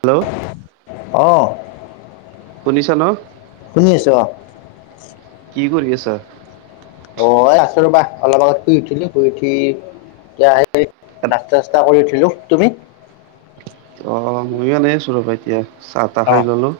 Hello অ', শুনিছ' ন'? শুনি আছোঁ অ', কি কৰি আছা? অ', এ আছোঁ ৰ'বা অলপ আগত শুই উঠিলো শুই উঠি এতিয়া সে নাস্তা চাস্তা কৰি উঠিলো তুমি? অ', ময়ো এনে আছোঁ ৰ'বা এতিয়া চাহ তাহ খাই অ' ল'লো।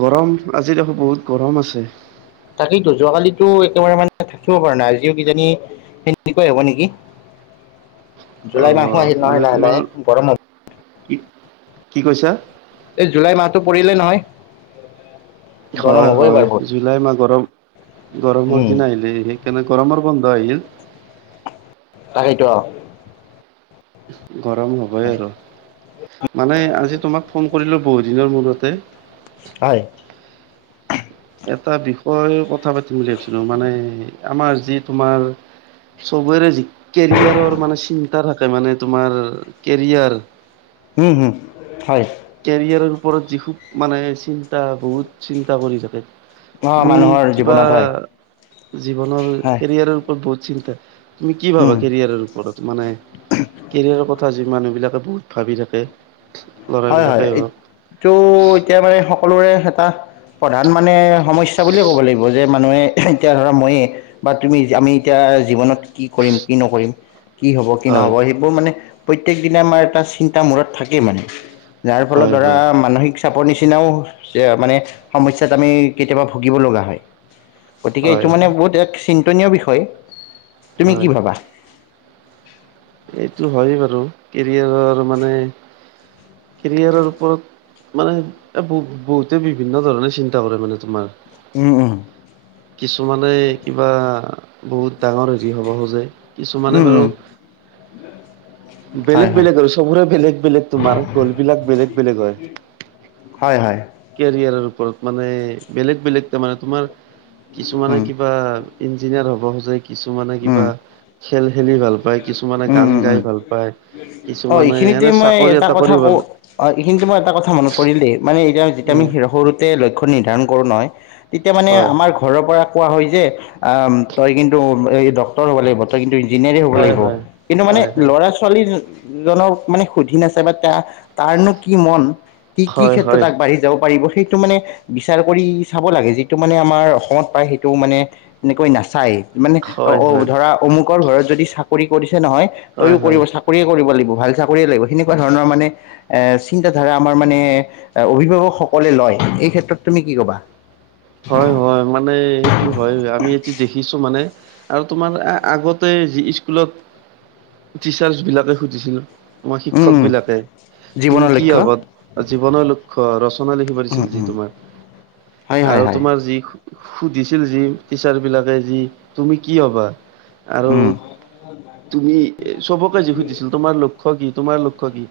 গৰম আজি দেখোন বহুত গৰম আছে। তাকেইতো যোৱাকালিতো একেবাৰে মানে থাকিব পৰা নাই আজিও কিজানি সেনেকুৱাই হব নেকি। [inaudible] অ জুলাই মাহো আহিল মানে নহয় লাহে তোমাৰ লাহে গৰম হ কি কি কৈছা? এই জুলাই মাহটো পৰিলে নহয়। গৰম হয়, হ'বই হয়, বাৰু বহুত জুলাই মাহ গৰম গৰমৰ উম, দিন আহিলে [unintelligible] কেনে গৰমৰ বন্ধ আহিল তাকেই ত' গৰম হবই আৰু মানে আজি তোমাক ফোন কৰিলোঁ বহু দিনৰ মূৰতে। হয়। এটা বিষয়ে কথা পাতিম বুলি ভাবিছিলোঁ মানে আমাৰ যি তোমাৰ চবৰে যি কেৰিয়াৰৰ মানে চিন্তা থাকে মানে তোমাৰ কেৰিয়াৰ হুম, হুম হয়। কেৰিয়াৰৰ ওপৰত যি খুব মানে চিন্তা বহুত চিন্তা কৰি থাকে। অ' তুমি মানুহৰ কিবা জীৱনত হয়, জীৱনৰ হয়, কেৰিয়াৰৰ ওপৰত বহুত চিন্তা তুমি কি ভাবা উম। কেৰিয়াৰৰ ওপৰত মানে কেৰিয়াৰৰ কথা যি মানুহ বিলাকে বহুত ভাবি থাকে। হয়, ল'ৰাবিলাকে হয়, হওক এইটো এতিয়া মানে সকলোৰে এটা প্ৰধান মানে সমস্যা বুলিয়ে ক'ব লাগিব যে মানুহে এতিয়া ধৰা মইয়ে বা তুমি আমি এতিয়া জীৱনত কি কৰিম কি নকৰিম কি হ'ব, কি হয় নহ'ব সেইবোৰ মানে প্ৰত্যেক দিনে আমাৰ এটা চিন্তা মূৰত থাকেই মানে। যাৰ ফলত হয় ধৰা হয় মানসিক চাপৰ নিচিনাও মানে সমস্যাত আমি কেতিয়াবা ভুগিব লগা হয়। গতিকে এইটো হয় মানে বহুত এক চিন্তনীয় বিষয় তুমি কি হয় ভাবা? এইটো হয়, বাৰু কেৰিয়াৰৰ মানে কেৰিয়াৰৰ ওপৰত মানে বহু বহুতে বিভিন্ন ধৰণে চিন্তা কৰে মানে তোমাৰ। উম, উম। কিছুমানে কিবা বহুত ডাঙৰ হেৰি হ'ব খোজে উম কিছুমানে উম বাৰু [inaudible] হয় বেলেগ হয় বেলেগ আৰু চবৰে বেলেগ বেলেগ তোমাৰ গ'ল বিলাক বেলেগ বেলেগ হয়। হয়, হয়। কেৰিয়াৰৰ ওপৰত মানে বেলেগ বেলেগ তাৰমানে তোমাৰ কিছুমানে উম কি বা ইঞ্জিনিয়াৰ হ'ব খোজে কিছুমানে উম কিবা খেল খেলি ভাল পায়। কিছুমানে উম গান উম উম গাই ভাল পায় অ', কিছুমানে এইখিনিতে এনে মই চাকৰি এটা কথা কৰি ভাল কওঁ অ', এইখিনিতে মই এটা কথা মনত পৰিল দেই মানে এতিয়া যেতিয়া আমি সৰু তে লক্ষ্য নিৰ্ধাৰণ কৰো নহয় তেতিয়া মানে হয় আমাৰ ঘৰৰ পৰা কোৱা হয়, যে আহ তই কিন্তু এই ডক্টৰ হ'ব লাগিব তই কিন্তু ইঞ্জিনিয়াৰে হ'ব হয় লাগিব হয় কিন্তু মানে হয় হয় লৰা ছোৱালী জনক মানে সুধিন নাচাই বা তাৰনো কি মন কি কি হয় হয় ক্ষেত্ৰত হয় আগবাঢ়ি যাব পাৰিব। সেইটো মানে বিচাৰ কৰি চাব লাগে। যিটো মানে আমাৰ অসমত প্ৰায় সেইটো মানে এনেকৈ নাচায়। মানে অ', হয় হয় অ', ধৰা অমুকৰ ঘৰত যদি চাকৰি কৰিছে নহয় তইও হয় হয় কৰিব চা কৰিয়ে কৰিব লাগিব ভাল চাকৰিয়ে লাগিব। সেনেকুৱা ধৰণৰ মানে চিন্তাধাৰা আমাৰ মানে অভিভাৱকসকলে লয়, এই ক্ষেত্ৰত তুমি কি কবা? হয় হয় মানে। এইটো হয় আমি এইটো দেখিছোঁ মানে আৰু তোমাৰ আগতে যি স্কুলত টিচাৰ্ছ বিলাকে সুধিছিল। মই উম শিক্ষক উম বিলাকে তুমি জীৱনৰ কি লক্ষ্য হবা জীৱনৰ লক্ষ্য ৰচনা লিখা উম কৰিছিল যি উম তোমাৰ হয় হয় আৰু হয় তোমাৰ যি সুধিছিল যি টিচাৰ্ছ বিলাকে যি তুমি কি হবা? আৰু উম তুমি চবকে যি সুধিছিল তোমাৰ লক্ষ্য কি তোমাৰ লক্ষ্য কি?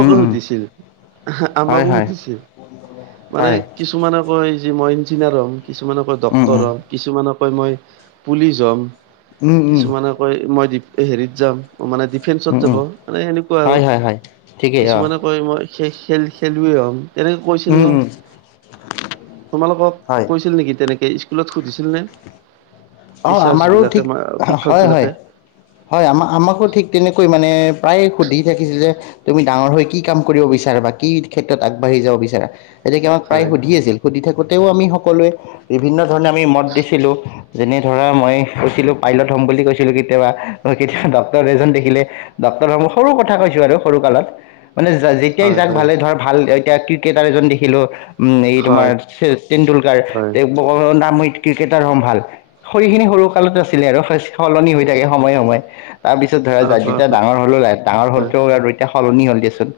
উম উম সুধিছিল, হয় আমাকো হয় সুধিছিল মানে হয় কিছুমানে কয় মই ইঞ্জিনিয়াৰ হ'ম, কিছুমানে কয় উম ডক্তৰ উম হ'ম, কিছুমানে কয় মই পুলিচ হ'ম। উম উম কিছুমানে কয় মই দীপ হেৰিত যাম। মানে ডিফেন্সত উম যাব উম মানে সেনেকুৱা আৰু হয় হয় হয় ঠিকেই অঁ কিছুমানে কয় মই খ খেল খেলুৱৈ হ'ম তেনেকে কৈছিল উম নহয়। উম তোমালোকক হয় কৈছিল নেকি তেনেকে স্কুলত সুধিছিলনে? অ টিচাৰ্চ আমাৰো বিলাকে ঠিক আমাৰ শিক্ষক হয় হয় বিলাকে। হয় অমা আমাকো ঠিক তেনেকৈ মানে প্ৰায়েই সুধি থাকিছিলে। তুমি ডাঙৰ হৈ কি কাম কৰিব বিচাৰা বা কি ক্ষেত্ৰত আগবাঢ়ি যাব বিচাৰা? গতিকে আমাক প্ৰায়েই হয় সুধি আছিল সুধি থাকোঁতেও আমি সকলোৱে বিভিন্ন ধৰণে আমি মত দিছিলোঁ। যেনে ধৰা মই কৈছিলোঁ পাইলট হ'ম বুলি কৈছিলোঁ কেতিয়াবা। কেতিয়াবা ডক্টৰ এজন দেখিলে ডক্টৰ হম সৰু কথা কৈছোঁ আৰু সৰু কালত। মানে যা যেতিয়াই হয় যাক হয় ভালে ধৰ ভাল এতিয়া ক্ৰিকেটাৰ এজন দেখিলোঁ। উম এই তোমাৰ হয় শচিন তেণ্ডুলকাৰ হয় তেওঁ লোকৰ নাম মই ক্ৰিকেটাৰ হম ভাল। সই খিনি সৰু কালত আছিলে আৰু সলনি হৈ থাকে সময়ে সময়ে তাৰপিছত ধৰা যা হয় হয় যেতিয়া ডাঙৰ হলো ডাঙৰ হ'লোতো আৰু এতিয়া সলনি হ'ল দিয়াচোন।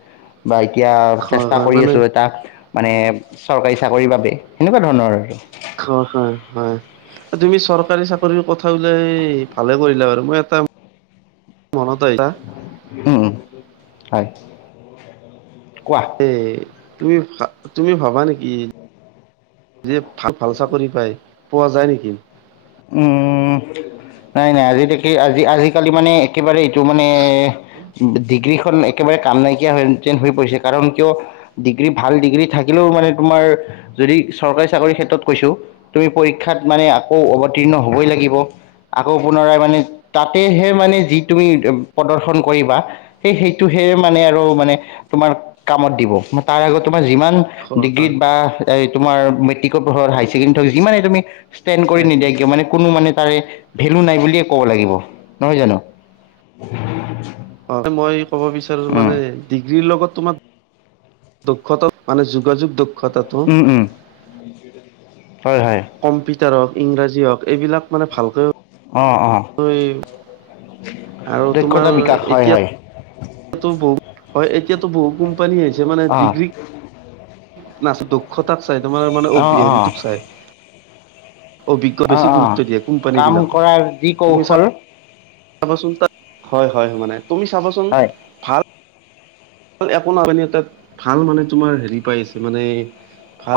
তাৰপৰা এতিয়া হয় চেষ্টা হয় কৰি মানে আছোঁ এটাত মানে চৰকাৰী চাকৰিৰ বাবে সেনেকুৱা ধৰণৰ। হয়ঁ হয়ঁ হয়ঁ তুমি চৰকাৰী চাকৰি কথা ওলায় ভালে কৰিলা বাৰু মই এটা- মনত এইটা- উঁম উমঁ হয় কোৱা? এ তুমি তুমি ভাবা নেকি? যে ভাল ভাল চাকৰি পায় পোৱা যায় নেকি? উমঁ উমঁ উমঁ নাই নাই আজি দে আজি আজিকালি মানে একেবাৰে- টো মানে ডিগ্ৰীখন একেবাৰে কাম নাইকিয়া হৈন হৈ পৰিছে কাৰণ কিয়? ডিগ্ৰী ভাল ডিগ্ৰী থাকিলেও মানে তোমাৰ যদি চৰকাৰী চাকৰি ক্ষেত্ৰত কৈছোঁ। তুমি পৰীক্ষাত মানে আকৌ অৱতীৰ্ণ হবই লাগিব। আকৌ পুনৰাই মানে তাতেহে মানে যি তুমি প্ৰদৰ্শন কৰিবা। সেই সেইটোহে মানে আৰু মানে তোমাৰ কামত দিব তাৰ আগত তোমাৰ যিমান- হয় হয় ডিগ্ৰীত বা তোমাৰ মেট্ৰিকৰ পঢ়ৰ হাই ছেকেণ্ডেী হওঁক যিমানে তুমি ষ্টেণ্ড কৰি নিদিয়- হয়। কিয় মানে কোনো মানে তাৰে ভেলু নাই বুলিয়ে কব লাগিব নহয় জানো? অঁ মই ক'ব বিচাৰো উম মানে ডিগ্ৰীৰ লগত তোমাক - দক্ষত মানে যোগাযোগ দক্ষ- উমঁ উমঁ হয় হয়। কম্পিউটাৰ হওঁক ইংৰাজী হওঁক এইবিলাক মানে ভালকৈ- অঁ অঁ আৰু তোমাৰ দক্ষতা বিকাশ হঁয় হয়ঁ। এতিয়াতো বহু হয় এতিয়াতো বহুত কোম্পানী আহিছে মানে অঁ ডিগ্ৰী- না দক্ষতাক চাই তোমাৰ মানে অঁ অবি অঁ হেৰিটোক চাই অভিজ্ঞ অঁ বেছি অঁ গুৰুত্ব দিয়ে কোম্পানী কাম বিলাকক কৰাৰ যি কৌশল- চাবচোন তাত হয় হয় মানে তুমি চাবাচোন- হয় ভাল একো নপানী এটাত ভাল মানে তোমাৰ হেৰি পাই আছে মানে-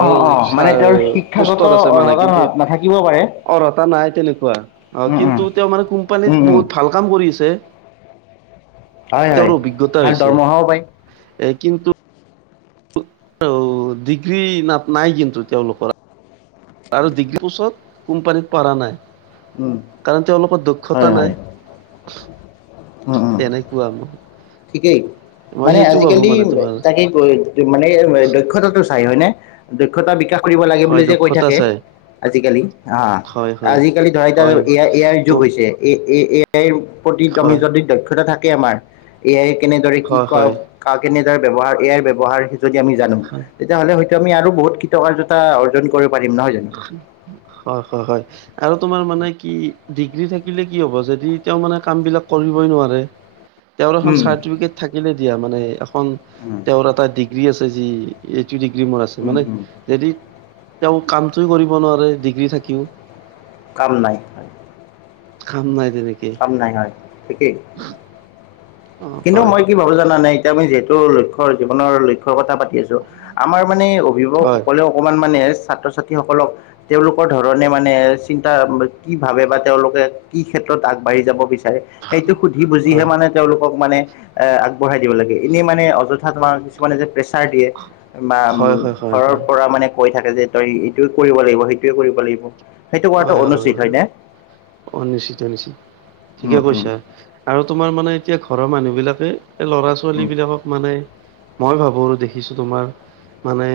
অ অ চা মানে তেওঁৰ শিক্ষাগত পুষ্টত আছে মানে অৰ্হতা না কিন্তু নাথাকিব পাৰে অৰ্হতা নাই তেনেকুৱা। অঁ উম উম কিন্তু তেওঁ মানে কোম্পানীত উম উম বহুত ভাল কাম কৰিছে। তেওঁৰ অভিজ্ঞতা হৈছে। অঁ বাইক। এ কিন্তু। ডিগ্ৰী নাত নাই কিন্তু তেওঁলোকৰ। আৰু ডিগ্ৰী পোছত কোম্পানীত পৰা নাই। উম কাৰণ তেওঁ লোকৰ হয় দক্ষতা হয় নাই। উম উম তেনেকুৱা। ঠিকেই। মই মানে সেইটো ভাবো আজিকালি মানে তোমাৰ তাকে প্ৰয় মানে দক্ষতাটো চাই হয় নে। দক্ষতা বিকাশ কৰিব লাগে বুলি হয় যে কৈ দক্ষতা থাকে। চাই আজিকালি আ হয় হয় আজিকালি ধৰা এতিয়া হয় এআই এআইৰ ত যুগ হৈছে। এ এ এআইৰ প্ৰতি আমি হয় যদি দক্ষতা থাকে আমাৰ। এ আই কেনেদৰে কি হয় হয় কৰে কাৰ কেনেদৰে ব্যৱহাৰ এ আইৰ ব্যৱহাৰ যদি আমি জানো। ভাল। তেতিয়াহ'লে হয়তো আমি আৰু বহুত কৃতকাৰ্যতা অৰ্জন কৰিব পাৰিম নহয় জানো। হয়ঁ হয়ঁ হয়ঁ। আৰু তোমাৰ মানে কি ডিগ্ৰী থাকিলে কি হ'ব যদি তেওঁ মানে কাম বিলাক কৰিবই নোৱাৰে। [inaudible] তেওঁৰ এখন উম চাৰ্টিফিকেট থাকিলে দিয়া মানে এখন উম তেওঁৰ এটা ডিগ্ৰী আছে যি। এইটো ডিগ্ৰী মোৰ আছে উম মানে উম যদি তেওঁ কামটোৱে কৰিব নোৱাৰে ডিগ্ৰী থাকিও। কাম নাই। কাম নাই তেনেকে। কাম নাই হয়, ঠিকেই অ কিন্তু হয় মই কি ভাবো জানা নে। এতিয়া আমি যিহেতু লক্ষ্যৰ জীৱনৰ লক্ষ্যৰ কথা পাতি আছো আমাৰ মানে অভিভাৱক হয় সকলেও। অকণমান মানে ছাত্ৰ-ছাত্ৰীসকলক। তেওঁলোকৰ ধৰণে মানে চিন্তা কি ভাবে বা তেওঁলোকে কি ক্ষেত্ৰ। ক্ষেত্ৰত আগবাঢ়ি যাব বিচাৰে সেইটো সুধি বুজিহে মানে। তেওঁলোকক মানে এ আগবঢ়াই দিব লাগে এনে মানে অযথা তোমাৰ কিছুমানে যে প্ৰেছ। প্ৰেচাৰ‌ দিয়ে বা হয় হয় হয় হয় ঘৰৰ পৰা মানে। কৈ থাকে যে তই এইটোয়ে কৰিব লাগিব সেইটোৱে কৰিব লাগিব সেইটো কৰাটো অনুচিত হয় নে। অ' নিশ্চিত নিশ্চিত উম ঠিকে উম কৈছা। আৰু তোমাৰ মানে এতিয়া ঘৰৰ মানুহ বিলাকে ল'ৰা-ছোৱালী উম বিলাকক মানে। মই ভাবো আৰু দেখিছো তোমাৰ। মানে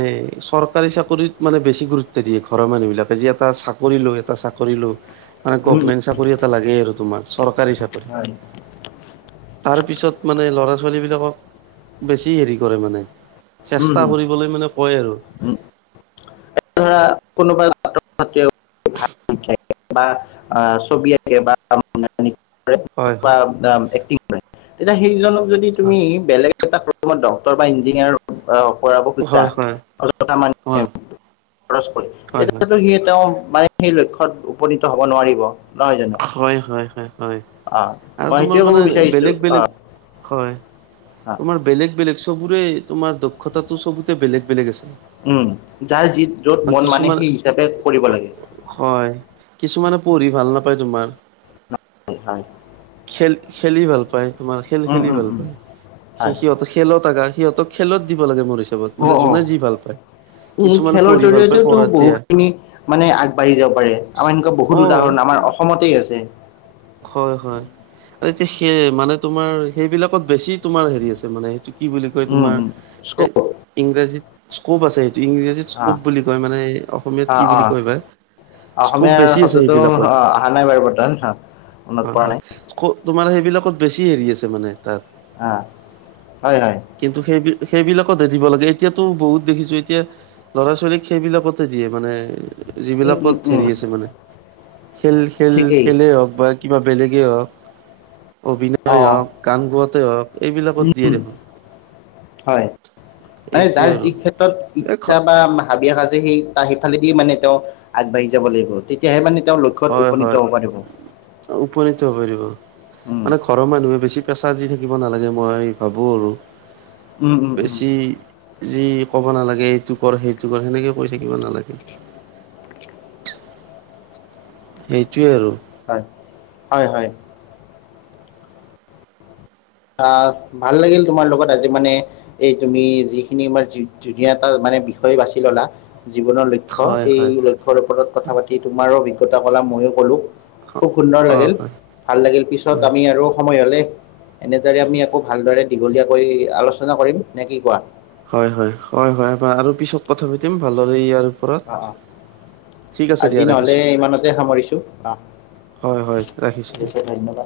চৰকাৰী চাকৰিত মানে বেছি গুৰুত্ব দিয়ে ঘৰৰ মানুহ বিলাকে যে এটা চাক। চাকৰি লৌ এটা চাকৰি লৌ মানে উম গভমেন্ট চাকৰি এটা লাগে আৰু তোমাৰ চৰকাৰী চাকৰি। হয়। তাৰ পিছত মানে ল'ৰা-ছোৱালী বিলাকক। বেছি হেৰি কৰে মানে। উম চেষ্টা হুম কৰিবলৈ মানে কয় আৰু হুম উম এ ধৰা কোনোবা ছাত্ৰ-ছাত্ৰীয়ে। এ এ বা ছবি আঁকে বা নাটনি কৰে হয় বা হয় একটিং কৰে। বে তেতিয়া সেইজনক যদি তুমি বেলেগ এটা পঢ়োৱা ডক্টৰ বা ইঞ্জিনিয়াৰ। অ অকৰাব খুজা হয় হয় অলপ টকা মান। হয় খৰচ কৰে হয় হয় তেতিয়াতো সি তেওঁ মানে সেই লক্ষ্যত উপনীত হব নোৱাৰিব নহয় জানো। হয় হয় হয় হয় আহ, আৰু মই তোমাৰ সেইটোৱে ক'ব মানে বিচাৰিছোঁ বেলেগ বেলেগ আহ, হয়। আহ, তোমাৰ বেলেগ বেলেগ চবৰে তোমাৰ দক্ষতাটো চবতে বেলেগ বেলেগ আছে। উম যাৰ যি য'ত মন মানে কিছুমান সেই হিচাপে কৰিব লাগে। হয় কিছুমানে পঢ়ি ভাল নাপায় তোমাৰ। কি হয়। খে খেলি ভাল পায় তোমাৰ খেল উম, খেলি উম, ভাল উম, পায় সি হয় সিহঁত খেলত আকা সিহঁতক খেলত দিব লাগে মোৰ হিচাপত মানে অ' অ' যোনে যি ভাল পায়। উম, কিছুমানে খেলৰ পঢ়ি ভাল পায় জৰি়য়তেওতো পঢ়াত দিয়া বহুতখিনি মানে আগবাঢ়ি যাব পাৰে আমাৰ এনেকুৱা অ বহুত উদাহৰণ আমাৰ অসমতেই আছে। হয়, হয় আৰু এতিয়া সেই মানে তোমাৰ সেইবিলাকত বেছি তোমাৰ হেৰি আছে মানে সটো কি বুলি কয় উম তোমাৰ উম হে স্কপ ইংৰাজিত সস্কোব আছে সেইটো ইংৰাজীত অ স্কোপ বুলি কয় মানে অসমীয়াত অ কি অ বুলি কয় বা স্কোপ বেছি আছে সেইবিলাপত। আনাই বাৰু পটান হাফ। হয়, হয় ক তোমাৰ সেইবিলাকত বেছি হেৰি আছে মানে তাত। আ, হয়, হয়। কিন্তু সেই সেইবিলাকতে দিব লাগে এতিয়াতো বহুত দেখিছো এতিয়া ল'ৰা ছোৱালীক সেইবিলাকতে দিয়ে মানে এ এ উম উম যিবিলাকত উম হেৰি আছে মানে খেল খেল ঠিকেই খেলেই হওক বা কিবা বেলেগেই হওক অ অভিনয় হওঁক গান গোৱাতে হওক। এইবিলাকত দিয়ে দেখোন। হয় মানে এইটোৱে যাৰ আৰু যি ক্ষেত্ৰত এই ইচ্ছা ঘ- বা মা। ভাবি আহা যে সেই তাৰ সেইফালেদিয়ে মানে তেওঁ আগবাঢ়ি যাব লাগিব তেতিয়াহে মানে তেওঁ ল- হয় হয়, উপনীত হব পাৰিব। উম মানে ঘৰৰ মানুহে বেছি প্ৰেছাৰ দি থাকিব নালাগে মই ভাবোঁ আৰু, উম উম উম বেছি যি ক'ব নালাগে এইটো কৰ সেইটো কৰ সেনেকে কৈ থাকিব নালাগে। সেইটোৱে আৰু। হয়, হয়, হয়। আহ ভাল লাগিল তোমাৰ লগত আজি মানে এই তুমি যিখিনি আমাৰ ধুনীয়া এটা মানে বিষয় বাছি ললা, জীৱনৰ ল- ক্ষ্য, হয়, এই হয়। লক্ষ্যৰ ওপৰত কথা পাতি তোমাৰো অভিজ্ঞতা কলা মইয়ো কলো হ খুব সুন্দৰ অ', লাগিল হয়, ভাল লাগিল পিছত হয়। আমি আৰু সময় হলে এনেদৰে আমি আকৌ ভালদৰে দীঘলীয়াকৈ আলোচনা কৰিম, নে কি কোৱা? হয়, হয়, হয়, হয় আৰু পিছত কথা পাতিম ভালদৰে এইয়াৰ অ', অ', আজি নহলে ৰাখিছোঁ। ইমানতে সামৰিছো অ'। হয়, হয় ৰাখিছো ঠিক দিয়া। আছে ধন্যবাদ